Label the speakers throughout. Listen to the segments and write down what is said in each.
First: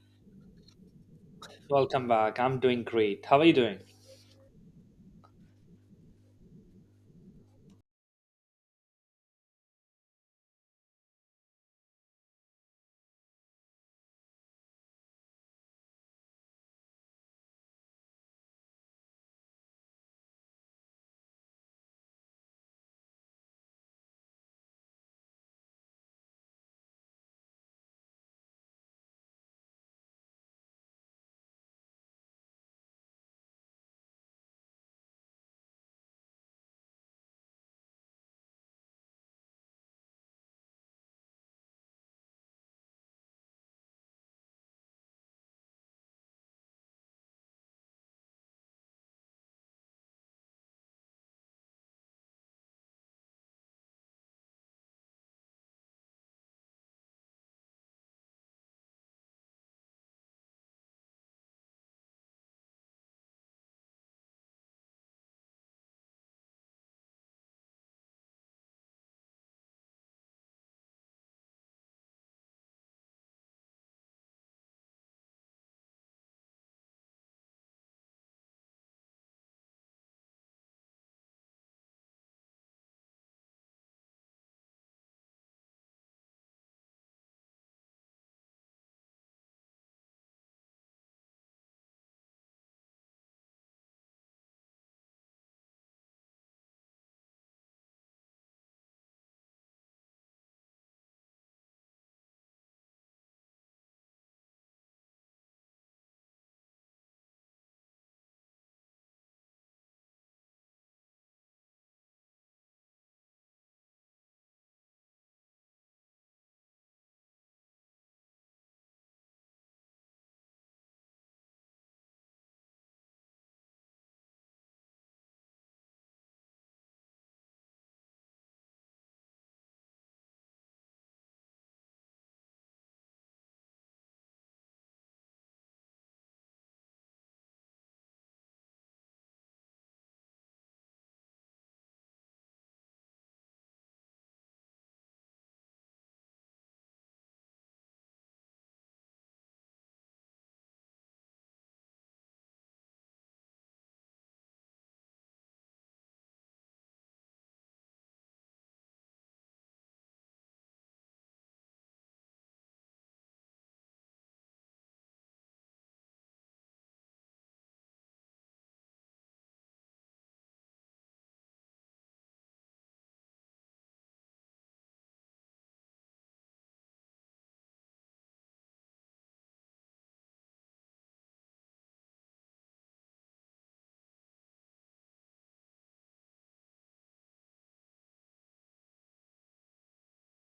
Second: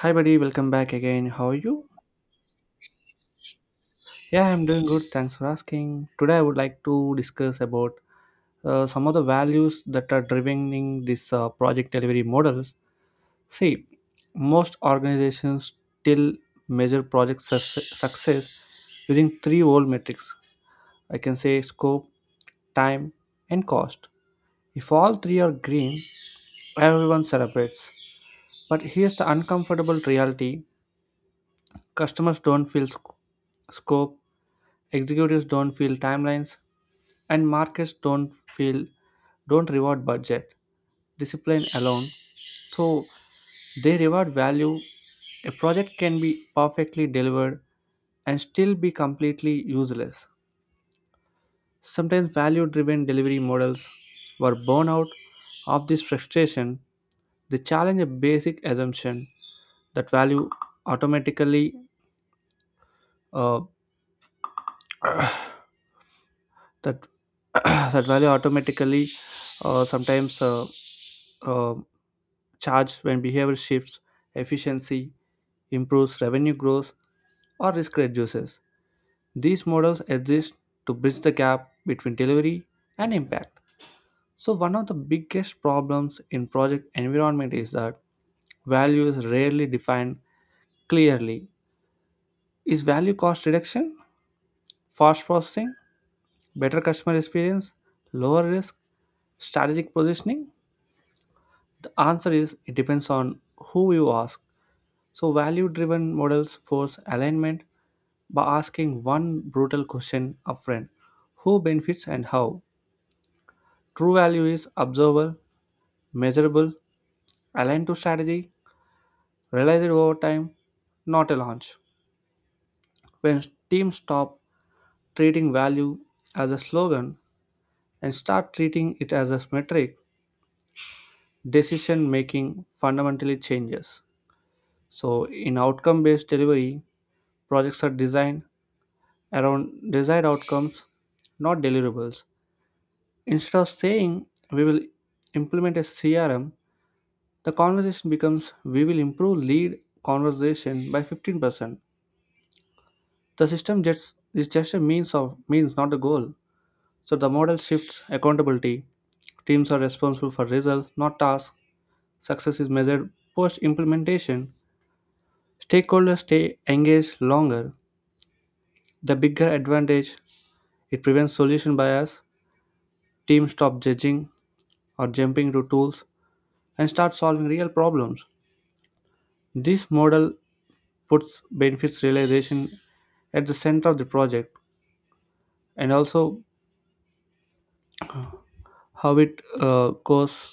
Speaker 1: Hi, buddy. Welcome back again. How are you?
Speaker 2: Welcome back. I'm doing great. How are you doing?
Speaker 1: Yeah, I'm doing good. Thanks for asking. Today, I would like to discuss about some of the values that are driving this project delivery models. See, most organizations still measure project success using three old metrics. I can say scope, time, and cost. If all three are green, everyone celebrates. But here's the uncomfortable reality. Customers don't feel scope, executives don't feel timelines, and markets don't feel don't reward budget discipline alone. So they reward value. A project can be perfectly delivered and still be completely useless. Sometimes value driven delivery models were born out of this frustration. They challenge a basic assumption that value automatically uh, that that value automatically, sometimes uh, charge when behavior shifts, efficiency improves, revenue grows, or risk reduces. These models exist to bridge the gap between delivery and impact. So one of the biggest problems in project environment is that value is rarely defined clearly. Is value cost reduction, fast processing, better customer experience, lower risk, strategic positioning? The answer is it depends on who you ask. So, value driven models force alignment by asking one brutal question upfront: who benefits and how. True value is observable, measurable, aligned to strategy, realized over time, not a launch. When teams stop treating value as a slogan and start treating it as a metric, decision making fundamentally changes. So, in outcome based delivery, projects are designed around desired outcomes, not deliverables. Instead of saying we will implement a CRM, the conversation becomes we will improve lead conversation by 15%. The system just is just a means of means, not a goal. So the model shifts accountability. Teams are responsible for results, not tasks. Success is measured post implementation. Stakeholders stay engaged longer. The bigger advantage, it prevents solution bias. Teams stop judging or jumping to tools and start solving real problems. This model puts benefits realization at the center of the project and also how it goes.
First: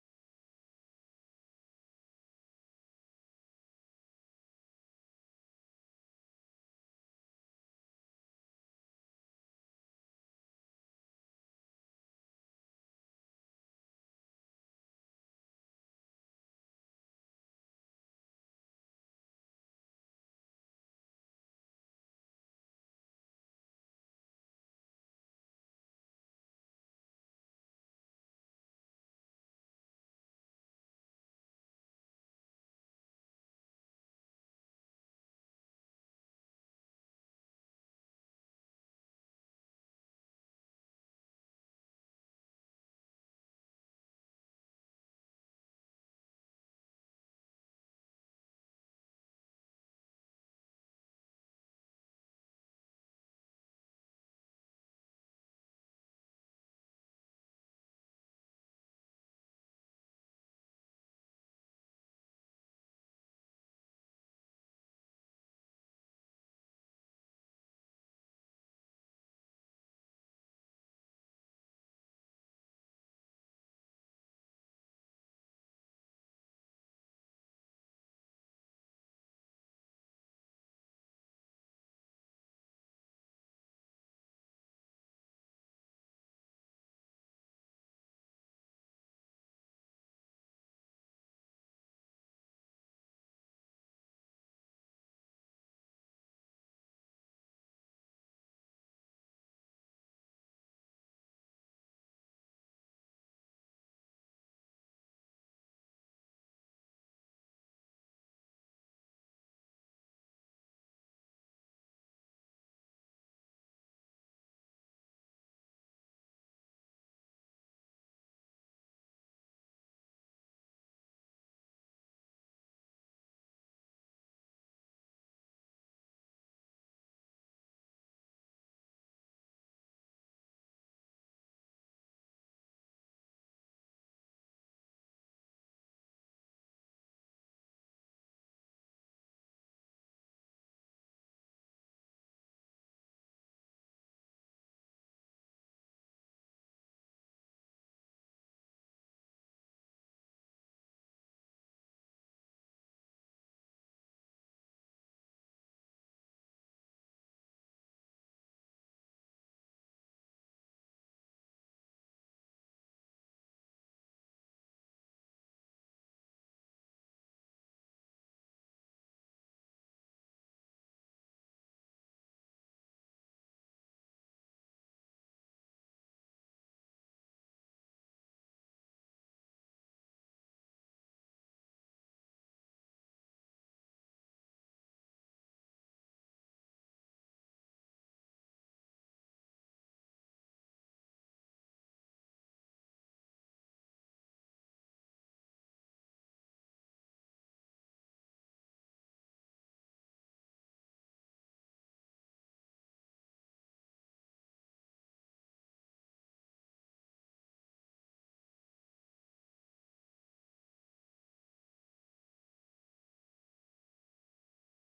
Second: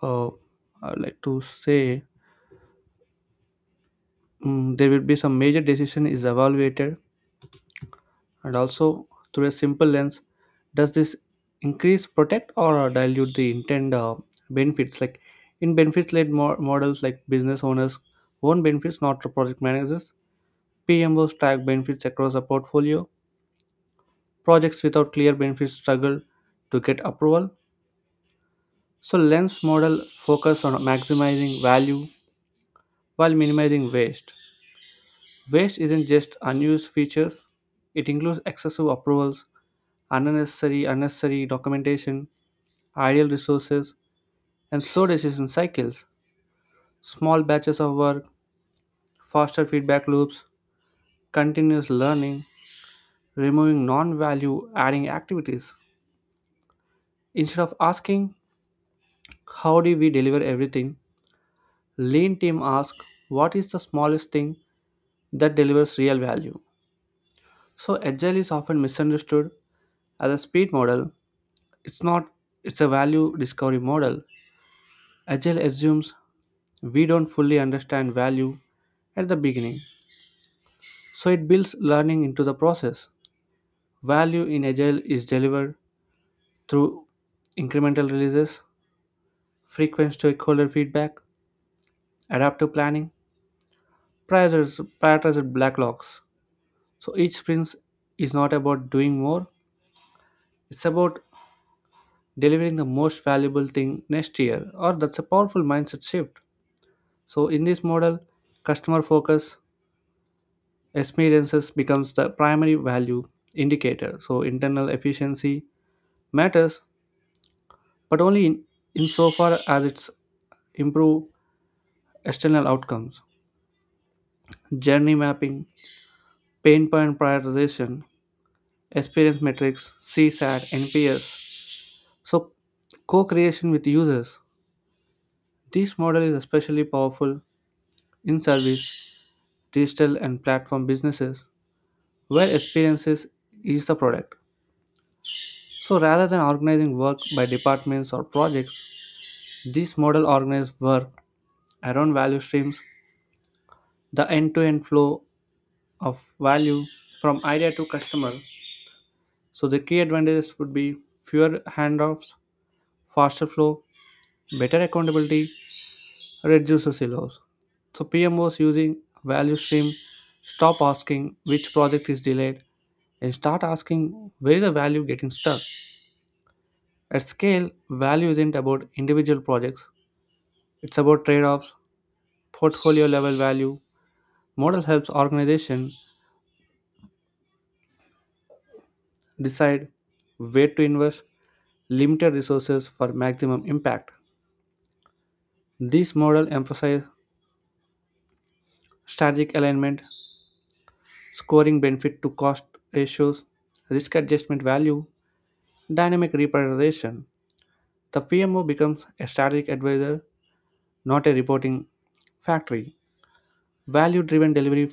Speaker 1: Uh, I like to say, there will be some major decision is evaluated and also through a simple lens: does this increase, protect, or dilute the intent benefits. Like in benefits led models, like business owners own benefits, not the project managers. PMOs track benefits across a portfolio. Projects without clear benefits struggle to get approval. So Lens model focus on maximizing value while minimizing waste. Waste isn't just unused features, it includes excessive approvals, unnecessary documentation, idle resources, and slow decision cycles. Small batches of work, faster feedback loops, continuous learning, removing non-value adding activities. Instead of asking, how do we deliver everything? Lean team asks, what is the smallest thing that delivers real value? So agile is often misunderstood as a speed model. It's not, it's a value discovery model. Agile assumes we don't fully understand value at the beginning. So it builds learning into the process. Value in Agile is delivered through incremental releases, frequent stakeholder feedback, adaptive planning, prioritized backlogs. So each sprint is not about doing more, it's about delivering the most valuable thing next year, or that's a powerful mindset shift. So in this model, customer focus experiences becomes the primary value indicator. So internal efficiency matters, but only in insofar as it's improve external outcomes. Journey mapping, pain point prioritization, experience metrics, CSAT, NPS. So co-creation with users. This model is especially powerful in service, digital, and platform businesses where experiences is the product. So rather than organizing work by departments or projects, this model organizes work around value streams, the end to end flow of value from idea to customer. So the key advantages would be fewer handoffs, faster flow, better accountability, reduce silos. So PM was using value stream. Stop asking which project is delayed and start asking where is the value getting stuck. At scale, value isn't about individual projects. It's about trade-offs, portfolio level value. Model helps organization decide where to invest limited resources for maximum impact. This model emphasizes strategic alignment, scoring benefit to cost ratios, risk adjustment value, dynamic reprioritization. The PMO becomes a strategic advisor, not a reporting factory. Value driven delivery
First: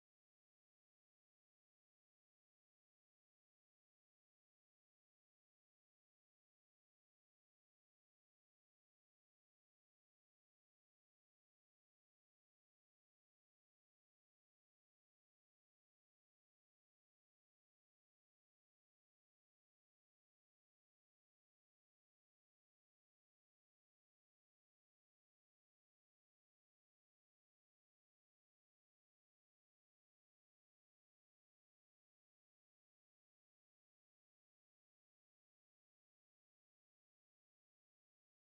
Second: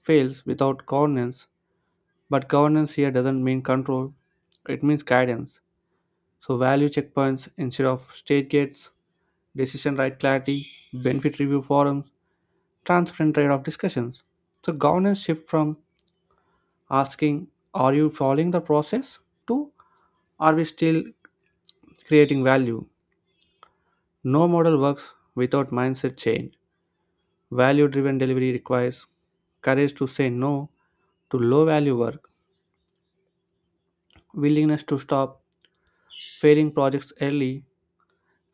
Speaker 1: fails without governance, but governance here doesn't mean control, it means guidance. So, value checkpoints instead of stage gates, decision right clarity, benefit review forums, transparent trade off discussions. So, governance shift from asking, are you following the process? to, are we still creating value? No model works without mindset change. Value driven delivery requires courage to say no to low value work, willingness to stop failing projects early,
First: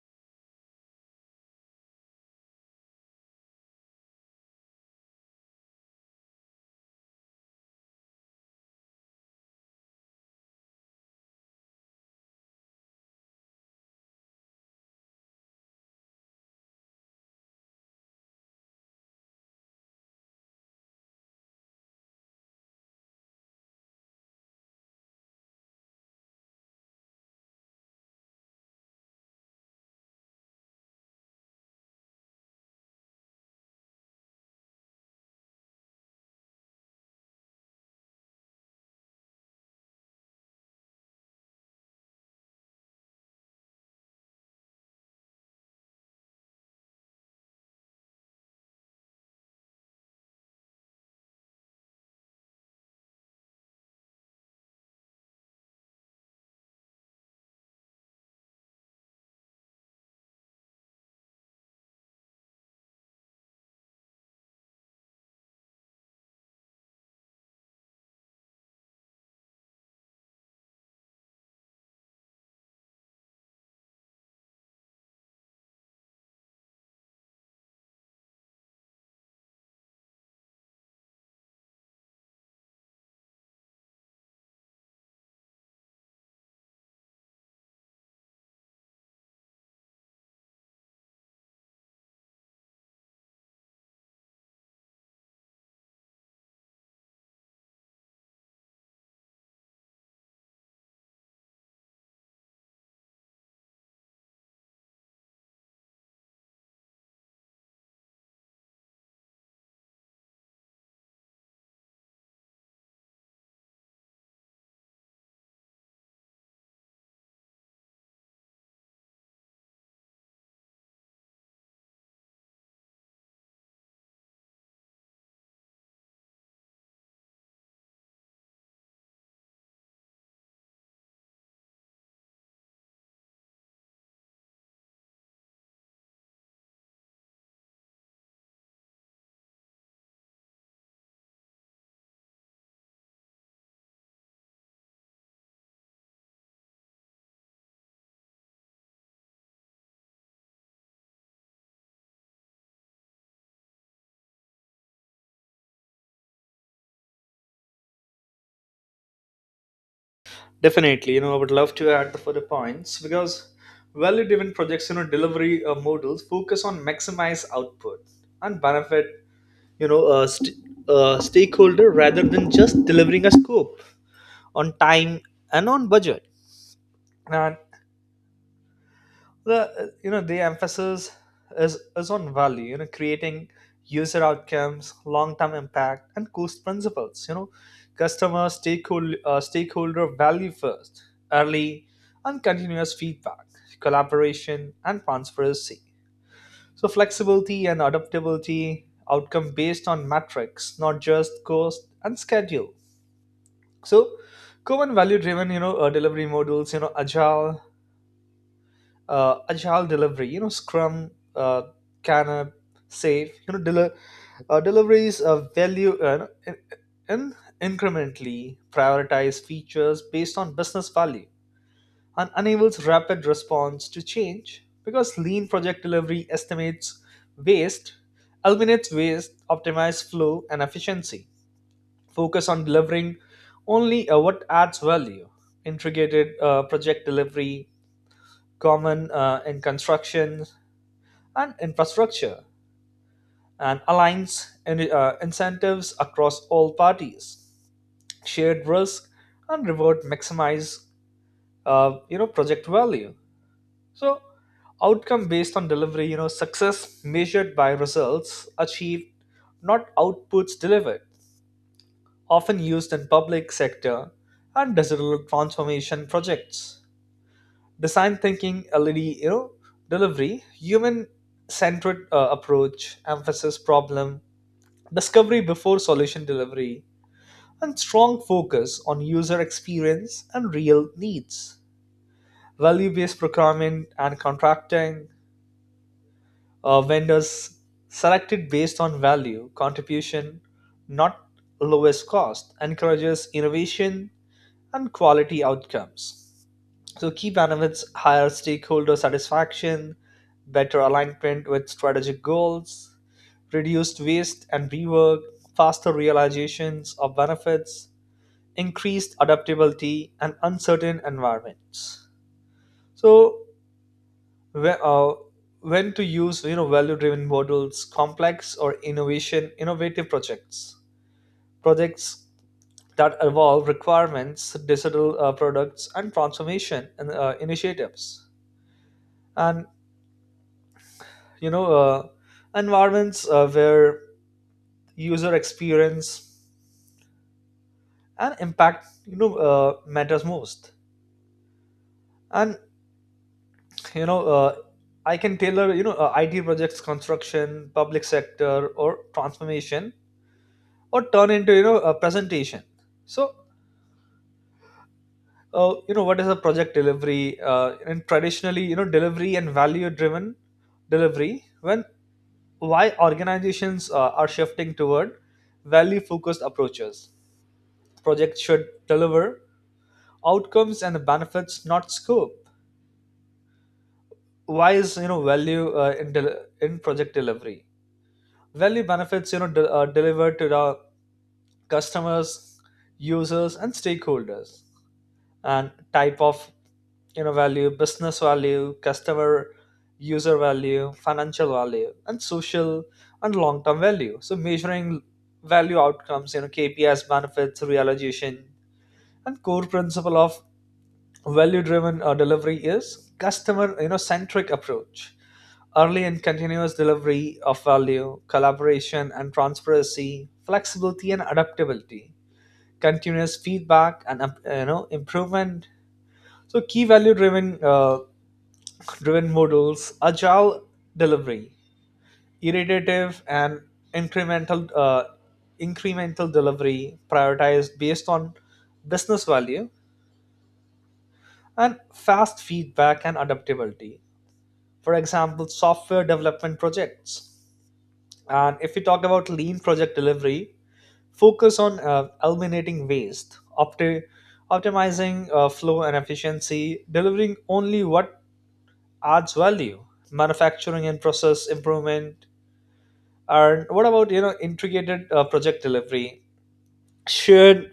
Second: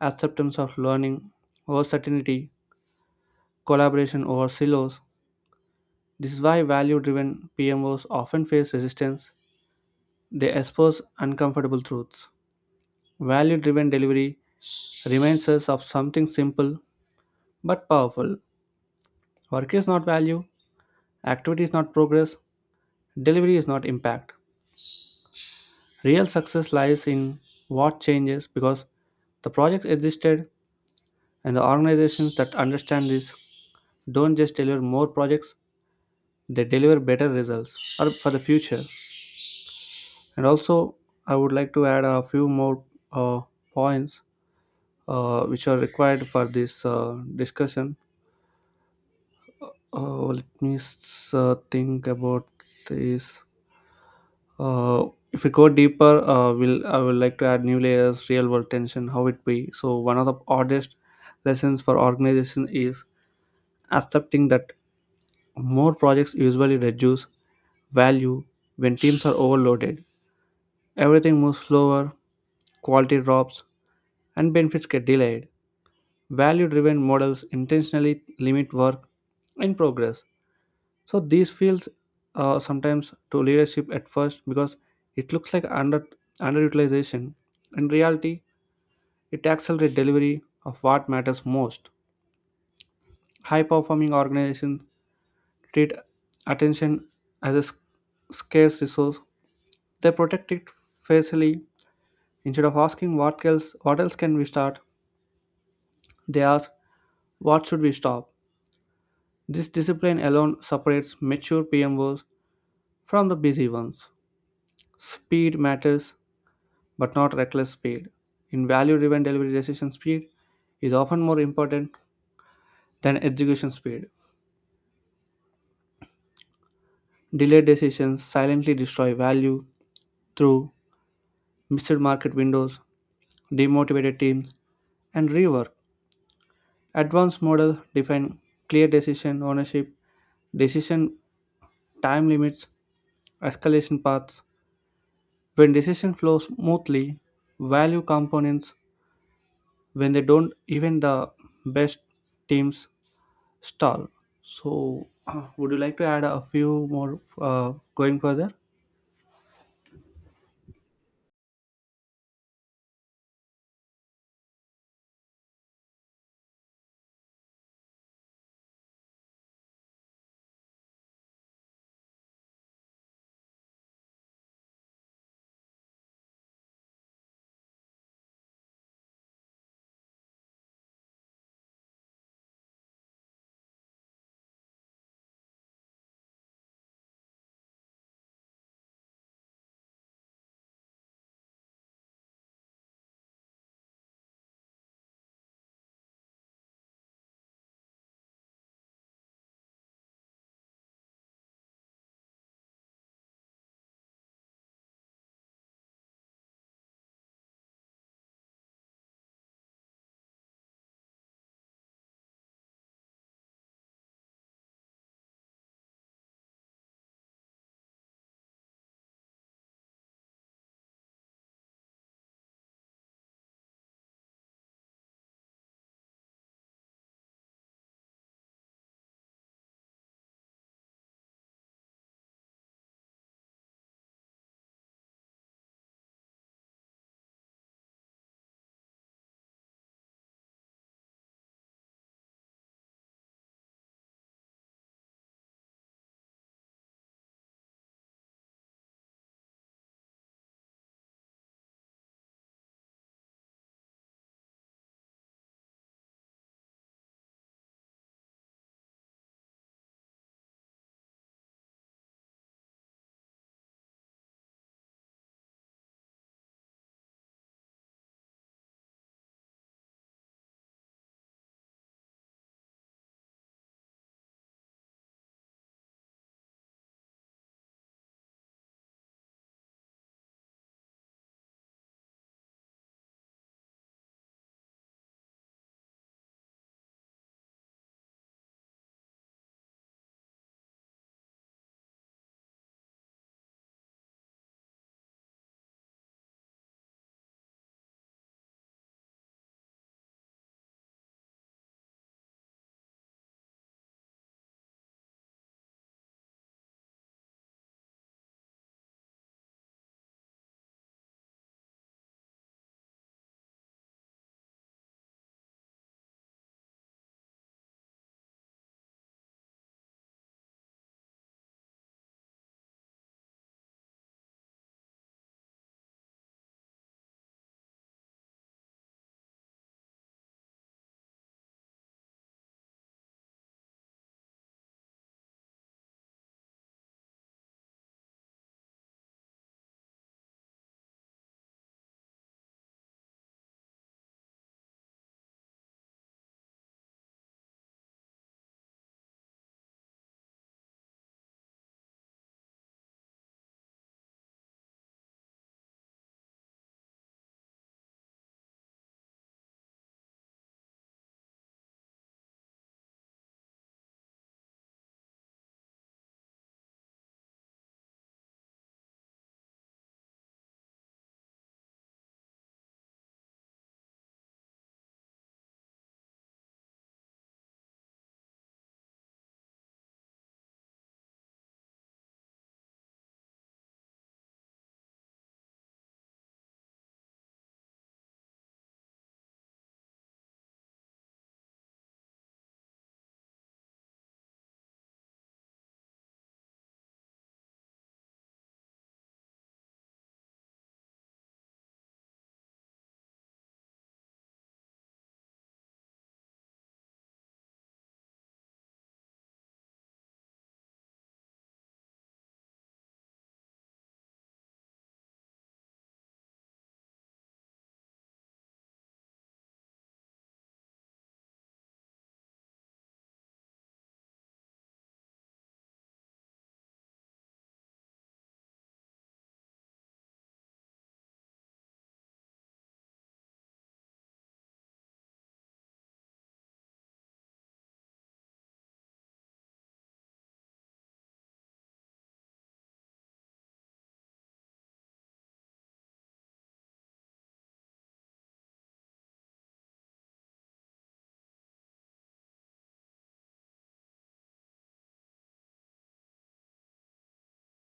Speaker 1: acceptance of learning over certainty, collaboration over silos. This is why value driven PMOs often face resistance. They expose uncomfortable truths. Value driven delivery reminds us of something simple but powerful. Work is not value, activity is not progress, delivery is not impact. Real success lies in what changes because the project existed, and the organizations that understand this don't just deliver more projects, they deliver better results or for the future. And also, I would like to add a few more uh, points which are required for this discussion. Let me think about this. Uh, if we go deeper, will I would like to add new layers, real world tension, how it be. So one of the hardest lessons for organization is accepting that more projects usually reduce value when teams are overloaded. Everything moves slower, quality drops, and benefits get delayed. Value driven models intentionally limit work in progress, so these feels sometimes to leadership at first, because it looks like underutilization. In reality, it accelerates delivery of what matters most. High performing organizations treat attention as a scarce resource. They protect it facilely. Instead of asking what else can we start, they ask what should we stop. This discipline alone separates mature PMOs from the busy ones. Speed matters but not reckless speed. In value driven delivery, decision speed is often more important than execution speed. Delayed decisions silently destroy value through missed market windows, demotivated teams, and rework. Advanced models define clear decision ownership, decision time limits, escalation paths. When decision flows smoothly, value components, when they don't, even the best teams stall. So, would you like to add a few more going further?
Speaker 2: Definitely, I would love to add the further points because value-driven projects, delivery models focus on maximize output and benefit, you know, uh, st- stakeholder rather than just delivering a scope on time and on budget. And the you know the emphasis is on value, creating user outcomes, long term impact, and cost principles. Customer stakeholder, stakeholder value first, early and continuous feedback, collaboration and transparency, so flexibility and adaptability, outcome based on metrics, not just cost and schedule. So common value driven, delivery models, agile, agile delivery, scrum, uh, canap, safe, deliveries of value in incrementally prioritize features based on business value and enables rapid response to change, because lean project delivery estimates waste, eliminates waste, optimizes flow and efficiency, focus on delivering only what adds value. Integrated project delivery, common in construction and infrastructure, and aligns incentives across all parties. Shared risk and reward maximize, project value. So outcome based on delivery, success measured by results achieved, not outputs delivered. Often used in public sector and digital transformation projects. Design thinking, LED, delivery, human centered approach, emphasis problem discovery before solution delivery, and strong focus on user experience and real needs. Value based procurement and contracting, vendors selected based on value, contribution, not lowest cost, encourages innovation and quality outcomes. So key benefits, higher stakeholder satisfaction, better alignment with strategic goals, reduced waste and rework, faster realizations of benefits, increased adaptability and uncertain environments. So whe- uh, when to use value driven models, complex or innovation innovative projects, projects that evolve requirements, digital products and transformation initiatives, and you know uh, environments where user experience and impact matters most. And you know uh, I can tailor, it projects, construction, public sector, or transformation, or turn into a presentation. So what is a project delivery, and traditionally, delivery and value driven delivery, when, why organizations are shifting toward value focused approaches. Projects should deliver outcomes and benefits, not scope. Why is value in project delivery? Value benefits, delivered to the customers, users, and stakeholders. And type of value, business value, customer user value, financial value, and social and long term value. So measuring value outcomes, KPIs, benefits, realization, and core principle of value driven delivery is customer centric approach, early and continuous delivery of value, collaboration and transparency, flexibility and adaptability, continuous feedback and improvement. So key value driven, driven models, agile delivery, iterative and incremental, delivery prioritized based on business value and fast feedback and adaptability. For example, software development projects. And if we talk about lean project delivery, focus on eliminating waste, optimizing flow and efficiency, delivering only what adds value, manufacturing and process improvement. And what about integrated project delivery, shared,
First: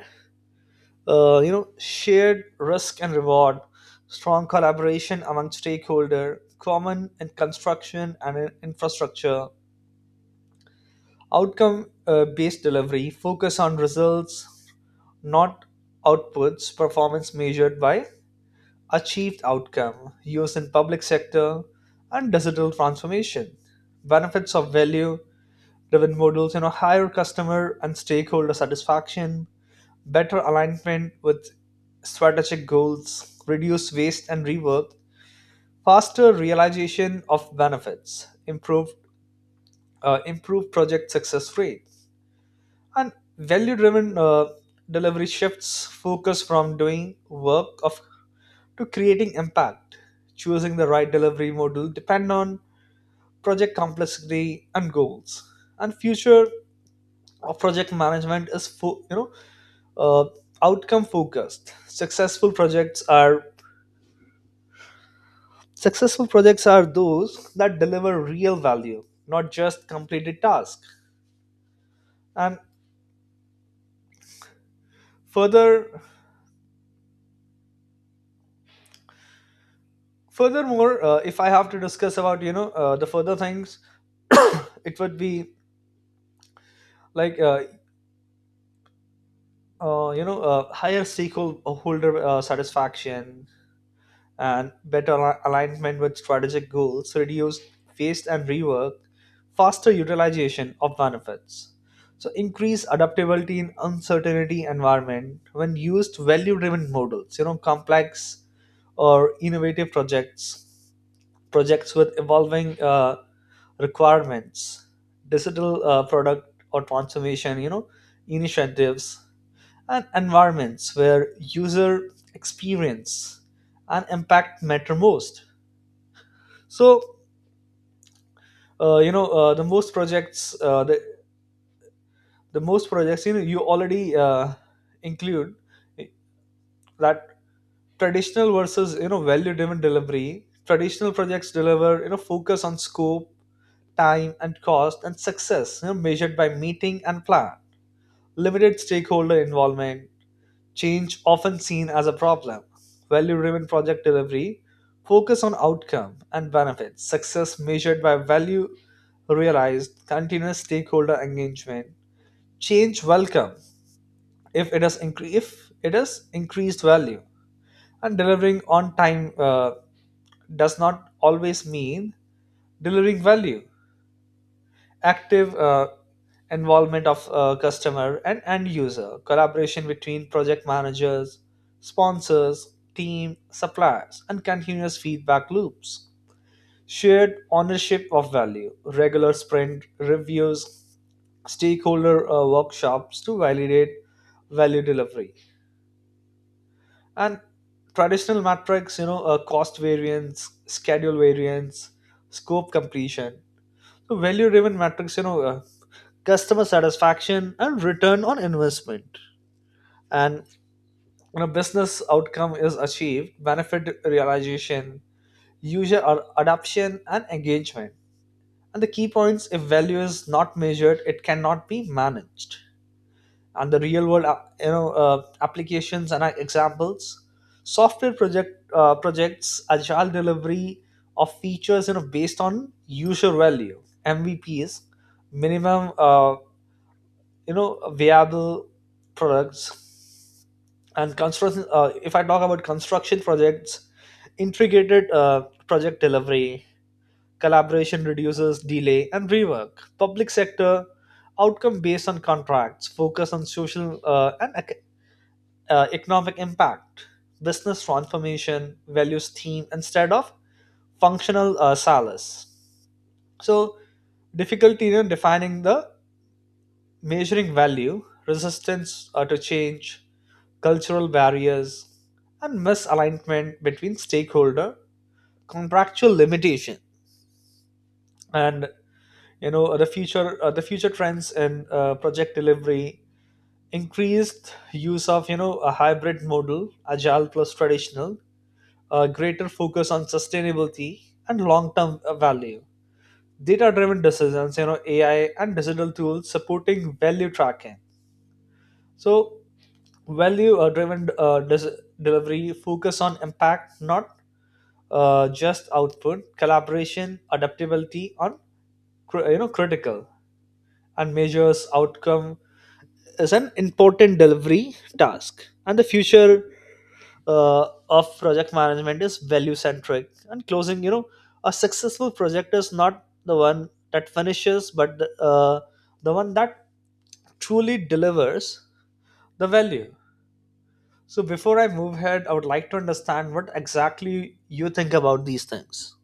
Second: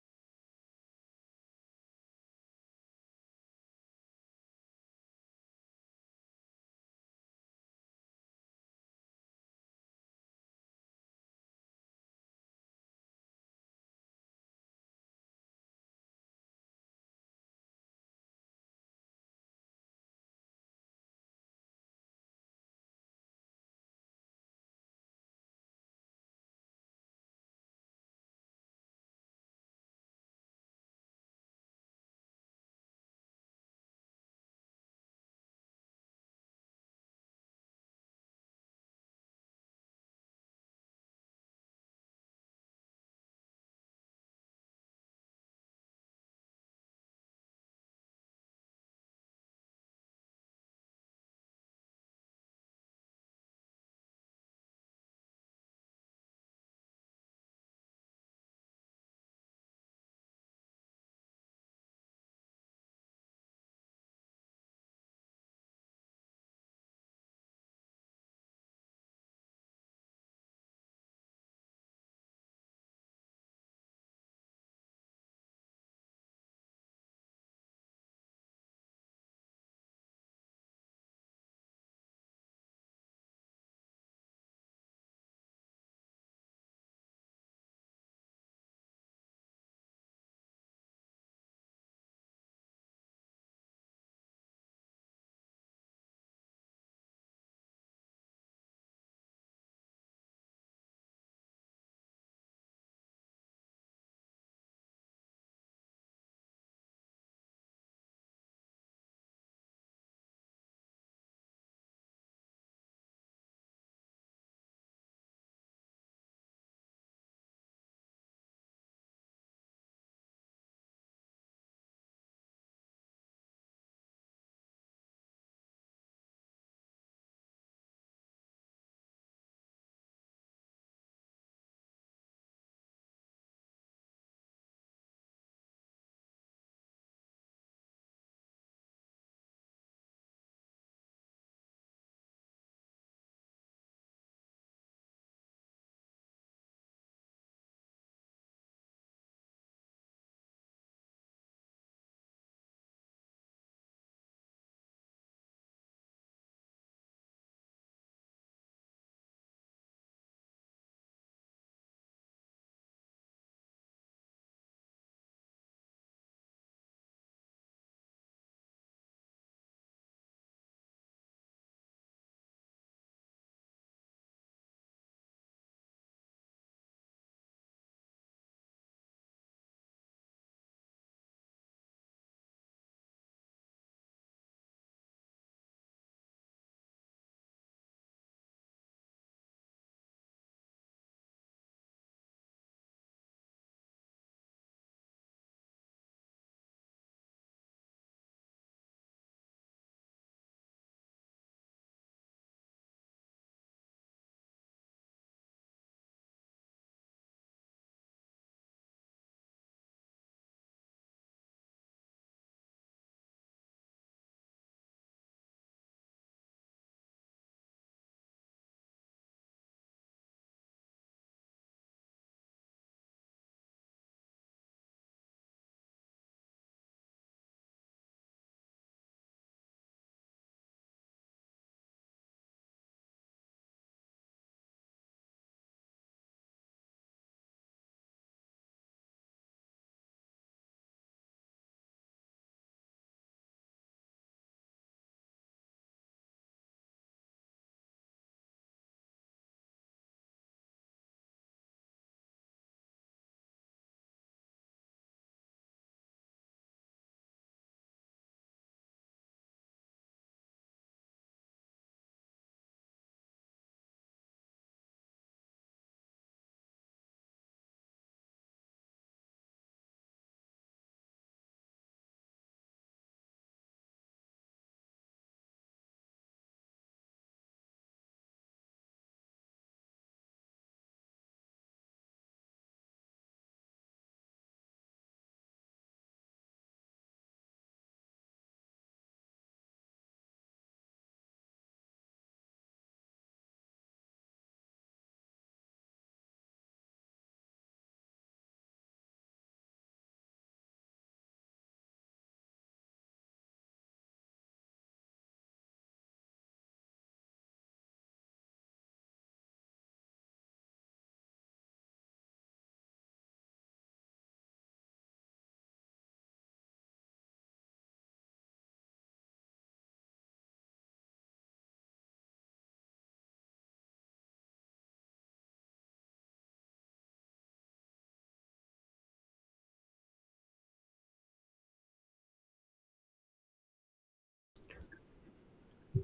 Speaker 2: shared risk and reward, strong collaboration among stakeholder, common in construction and in infrastructure. Outcome based delivery, focus on results, not outputs, performance measured by achieved outcome, used in public sector and digital transformation. Benefits of value driven models, higher customer and stakeholder satisfaction, better alignment with strategic goals, reduce waste and rework, faster realization of benefits, improved project success rate. And value driven delivery shifts focus from doing work of to creating impact. Choosing the right delivery model depend on project complexity and goals. And future of project management is uh, outcome focused. Successful projects are those that deliver real value, not just completed tasks. And further furthermore, if I have to discuss about the further things, it would be like uh, higher stakeholder satisfaction and alignment with strategic goals, reduced waste and rework, faster utilization of benefits, so increase adaptability in uncertainty environment. When used value driven models, complex or innovative projects, projects with evolving requirements, digital product or transformation, initiatives, and environments where user experience and impact matter most. So you know the most projects the most projects, you know you already include that. Traditional versus, value driven delivery, traditional projects deliver, focus on scope, time and cost, and success, measured by meeting and plan, limited stakeholder involvement, change often seen as a problem. Value driven project delivery focus on outcome and benefits, success measured by value realized, continuous stakeholder engagement, change welcome if if it is increased value. And delivering on time does not always mean delivering value. Active involvement of customer and end user, collaboration between project managers, sponsors, team, suppliers, and continuous feedback loops, shared ownership of value, regular sprint reviews, stakeholder workshops to validate value delivery, and traditional metrics, cost variance, schedule variance, scope completion. So value driven metrics, customer satisfaction and return on investment. And when a business outcome is achieved, benefit realization, adoption, and engagement. And the key points: if value is not measured, it cannot be managed. And the real-world, applications and examples, software project projects, agile delivery of features, based on user value (MVPs), minimum, viable products. And construction, if I talk about construction projects, integrated project delivery collaboration reduces delay and rework. Public sector outcome based on contracts focus on social and economic impact. Business transformation values team instead of functional solace. So difficulty in defining the measuring value, resistance to change, cultural barriers, and misalignment between stakeholder, contractual limitation, and the future trends in project delivery, increased use of a hybrid model, agile plus traditional, a greater focus on sustainability and long term value, data driven decisions, AI and digital tools supporting value tracking. So value driven delivery focus on impact, not just output. Collaboration, adaptability on critical, and measures outcome is an important delivery task. And the future of project management is value centric. And closing, a successful project is not the one that finishes, but the one that truly delivers the value. So before I move ahead, I would like to understand what exactly you think about these things.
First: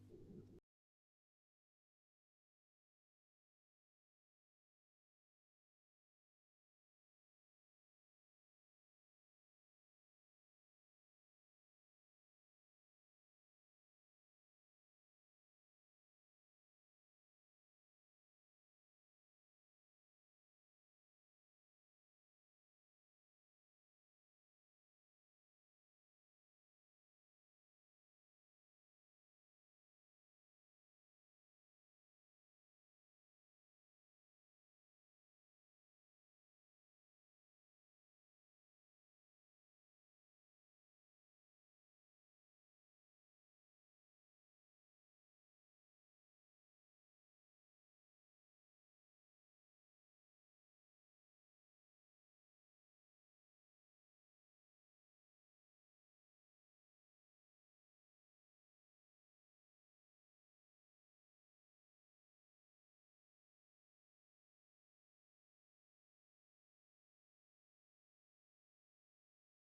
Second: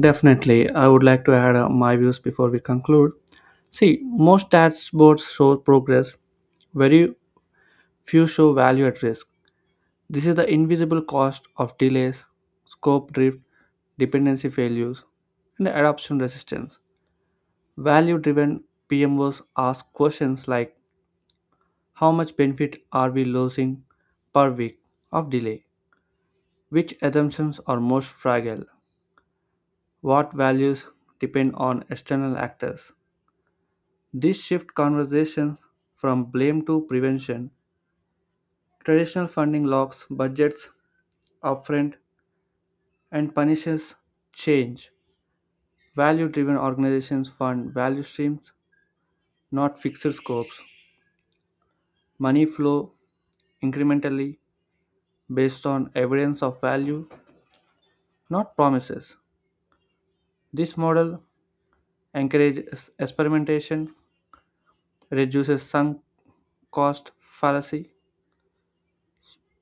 Speaker 1: Definitely, I would like to add my views before we conclude. See, most dashboards show progress, very few show value at risk. This is the invisible cost of delays, scope drift, dependency failures, and adoption resistance. Value driven PMOs ask questions like, how much benefit are we losing per week of delay? Which assumptions are most fragile? What values depend on external actors? This shift conversations from blame to prevention. Traditional funding locks budgets upfront and punishes change. Value driven organizations fund value streams, not fixed scopes. Money flow incrementally based on evidence of value, not promises. This model encourages experimentation, reduces sunk cost fallacy,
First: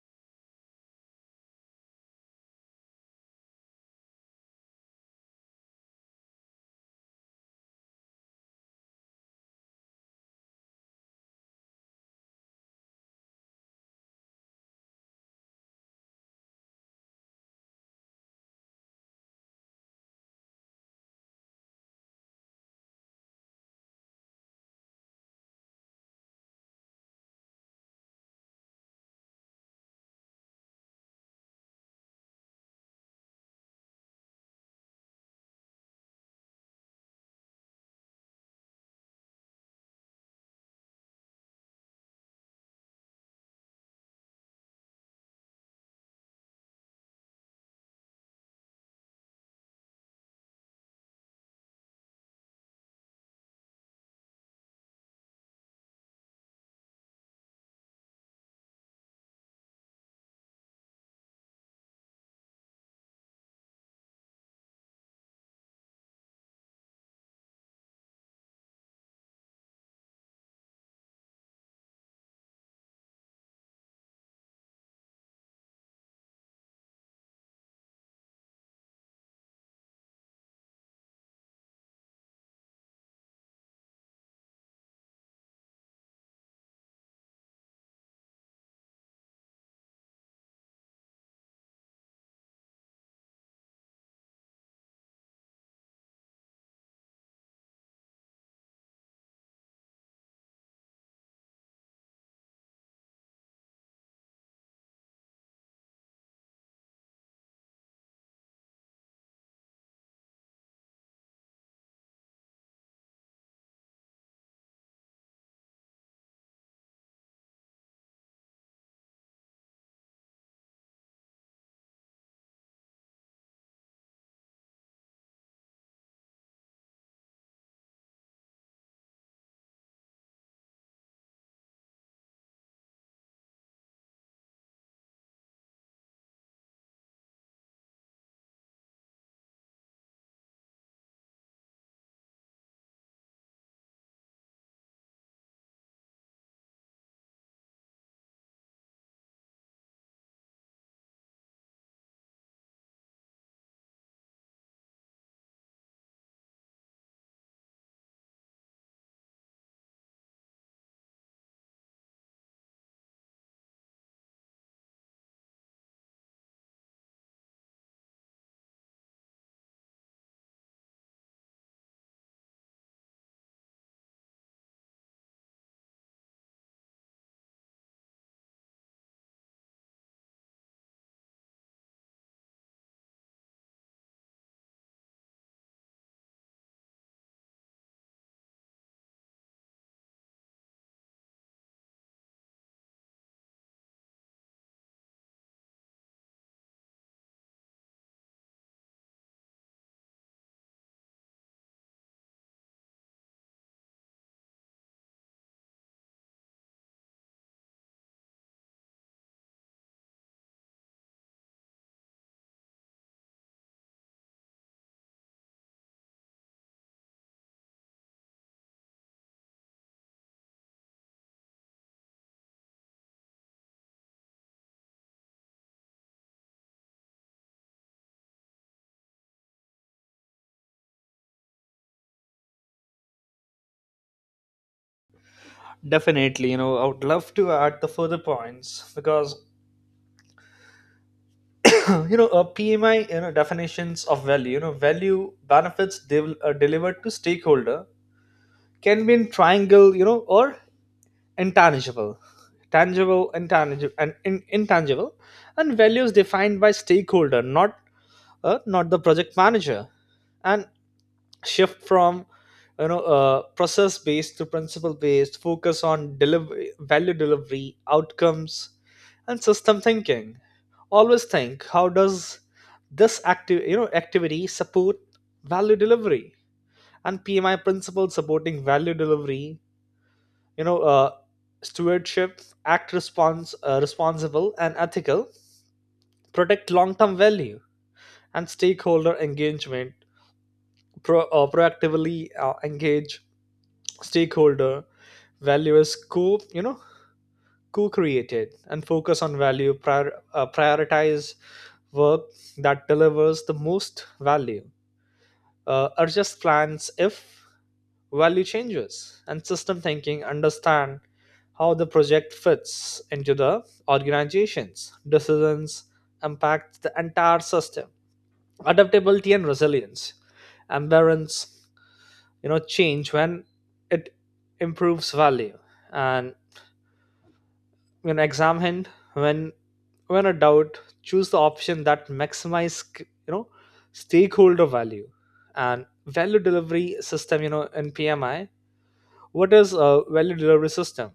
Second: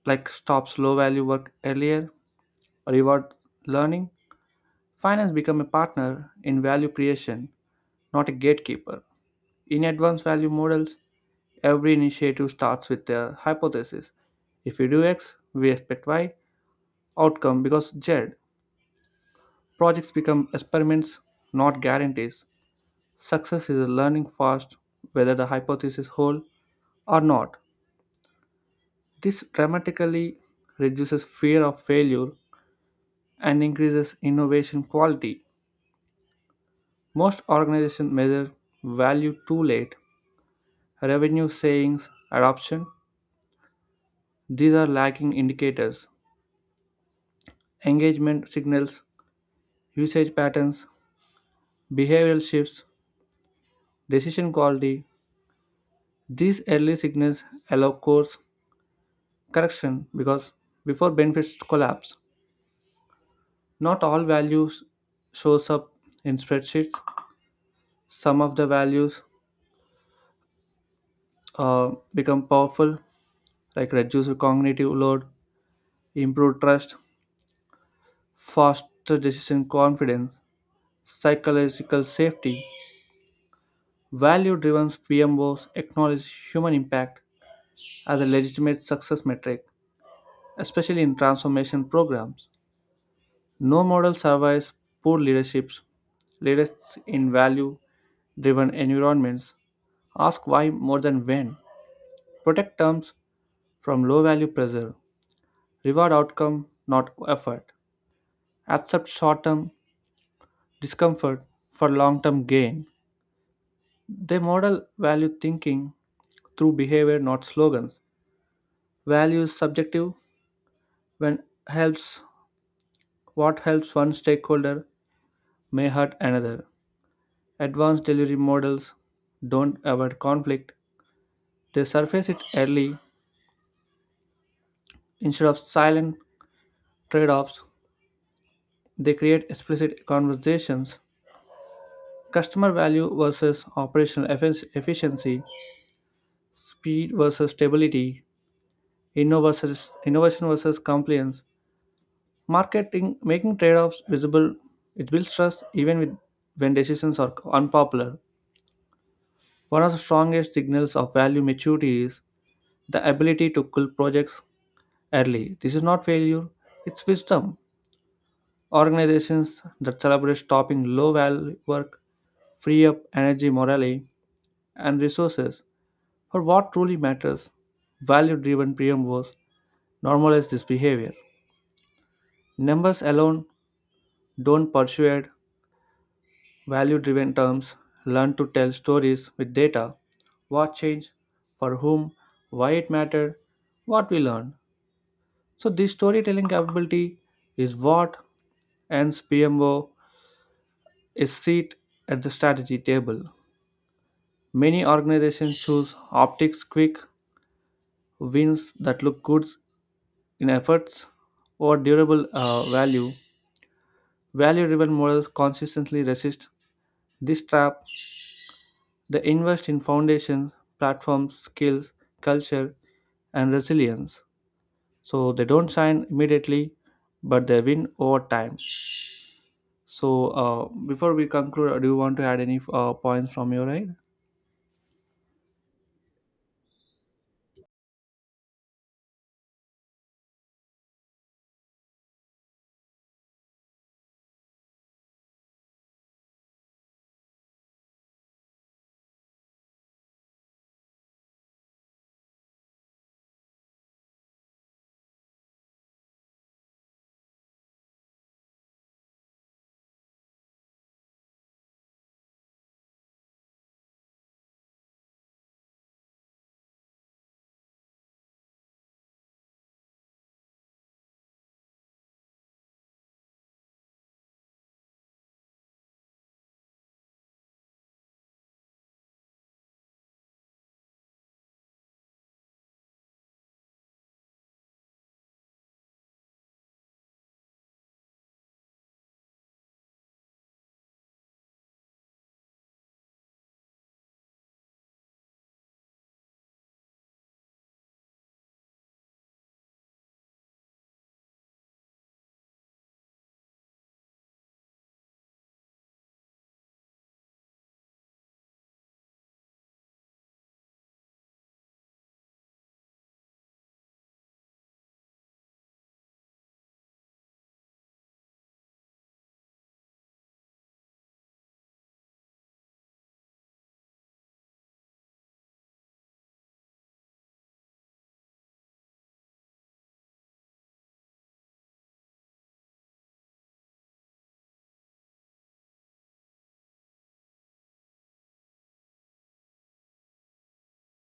Speaker 1: like stops low value work earlier, reward learning, finance become a partner in value creation, not a gatekeeper. In advanced value models, every initiative starts with a hypothesis. If we do X, we expect Y outcome because Z. Projects become experiments, not guarantees. Success is a learning fast whether the hypothesis hold or not. This dramatically reduces fear of failure and increases innovation quality. Most organizations measure value too late. Revenue savings, adoption, these are lagging indicators. Engagement signals, usage patterns, behavioral shifts, decision quality. These early signals allow course correction because before benefits collapse. Not all values shows up in spreadsheets. Some of the values become powerful, like reduced cognitive load, improved trust, faster decision confidence, psychological safety. Value driven PMOs acknowledge human impact as a legitimate success metric, especially in transformation programs. No model survives poor leaderships. Leaders in value driven environments ask why more than when, protect terms from low value pressure, reward outcome, not effort, accept short term discomfort for long term gain. They model value thinking through behavior, not slogans. Value is subjective when helps what helps one stakeholder may hurt another. Advanced delivery models don't avoid conflict. They surface it early instead of silent trade-offs. They create explicit conversations. Customer value versus operational efficiency, speed versus stability, innovation versus compliance. Marketing making trade-offs visible, it builds trust even when decisions are unpopular. One of the strongest signals of value maturity is the ability to kill projects early. This is not failure, it's wisdom. Organizations that celebrate stopping low value work free up energy, morale, and resources for what truly matters. Value driven PMOs normalize this behavior. Numbers alone don't persuade. Value driven terms learn to tell stories with data: what changed, for whom, why it mattered, what we learned. So, this storytelling capability is what earns PMO a seat at the strategy table. Many organizations choose optics, quick wins that look good in efforts, or durable value. Value driven models consistently resist this trap. They invest in foundations, platforms, skills, culture, and resilience. So they don't shine immediately, but they win over time. So before we conclude, do you want to add any points from your end?
Speaker 2: Definitely, I would love to add the further points because, a PMI, definitions of value, value benefits delivered to stakeholder, can be in triangle, or intangible, tangible, intangible, and intangible, and values defined by stakeholder, not not the project manager. And shift from process based to principle based, focus on delivery, value delivery outcomes, and system thinking. Always think, how does this active you know activity support value delivery? And PMI principle supporting value delivery, you know uh, stewardship act, response responsible and ethical, protect long term value, and stakeholder engagement. Proactively engage stakeholder. Value is co you know co-created, and focus on value, prioritize work that delivers the most value, adjust plans if value changes. And system thinking, understand how the project fits into the organization's decisions, impact the entire system. Adaptability and resilience, and balance, change when it improves value. And When exam hand, when a doubt, choose the option that maximize, you know stakeholder value. And value delivery system, in PMI, what is a value delivery system?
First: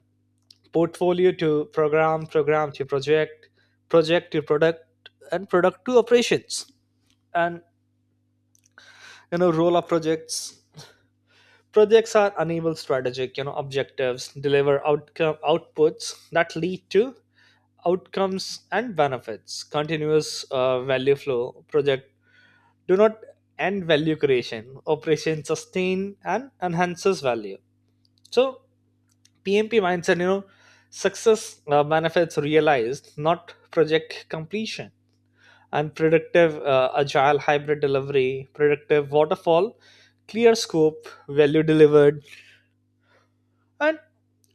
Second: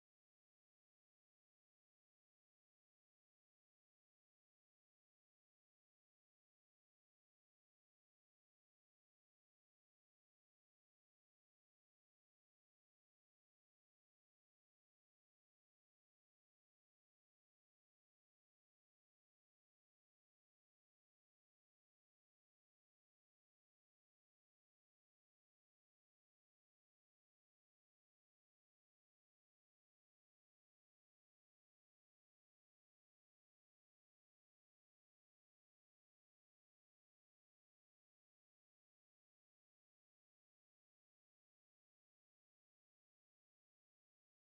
Speaker 2: Portfolio to program, program to project, project to product, and product to operations. And role of projects, projects are enable strategic, objectives, deliver outcome outputs that lead to outcomes and benefits, continuous value flow. Project do not end value creation, operation sustain and enhances value. So PMP mindset, success, benefits realized not project completion. And predictive, agile hybrid delivery, predictive waterfall, clear scope, value delivered, and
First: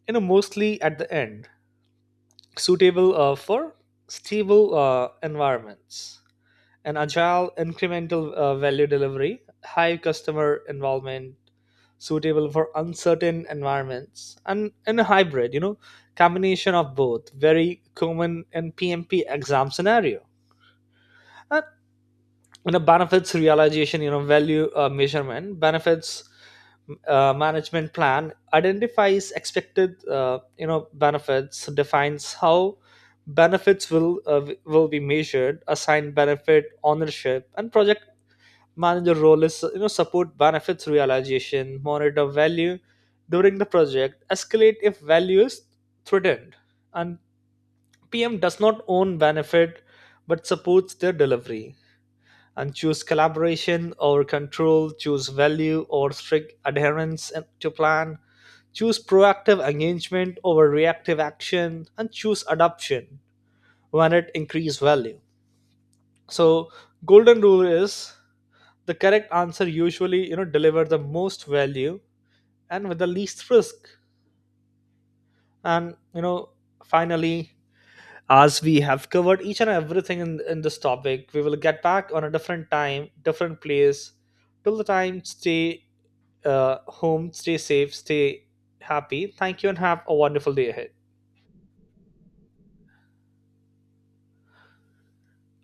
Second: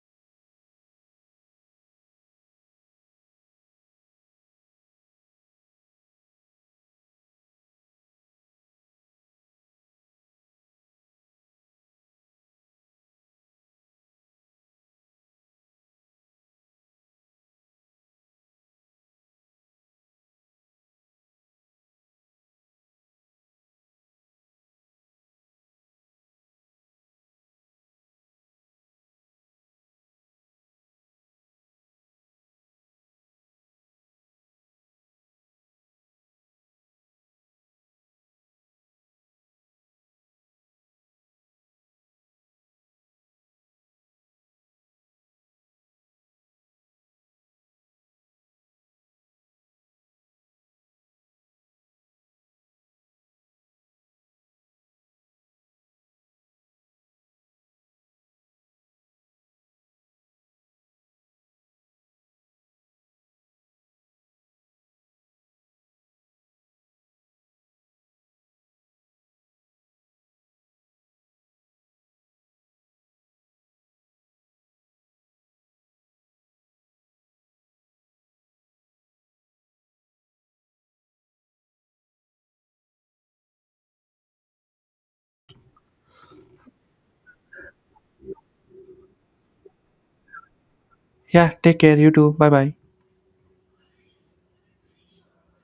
Speaker 2: mostly at the end, suitable for stable environments. And agile, incremental value delivery, high customer involvement, suitable for uncertain environments, and in a hybrid, combination of both, very common in PMP exam scenario. And benefits realization, value measurement, benefits management plan identifies expected, benefits, defines how benefits will be measured, assign benefit ownership. And project manager role is support benefits realization, monitor value during the project, escalate if value is threatened. And PM does not own benefit but supports their delivery. And choose collaboration over control, choose value or strict adherence to plan, choose proactive engagement over reactive action, and choose adoption when it increases value. So golden rule is the correct answer, usually, deliver the most value and with the least risk. And finally, as we have covered each and everything in this topic, we will get back on a different time, different place. Till the time, stay home, stay safe, stay happy. Thank you and have a wonderful day ahead.
Speaker 1: Yeah, take care. You too. Bye bye.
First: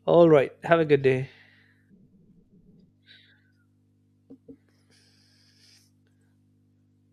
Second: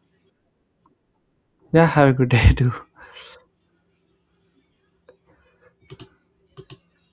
Speaker 2: All right, have a good day.
Speaker 1: Yeah, have a good day too.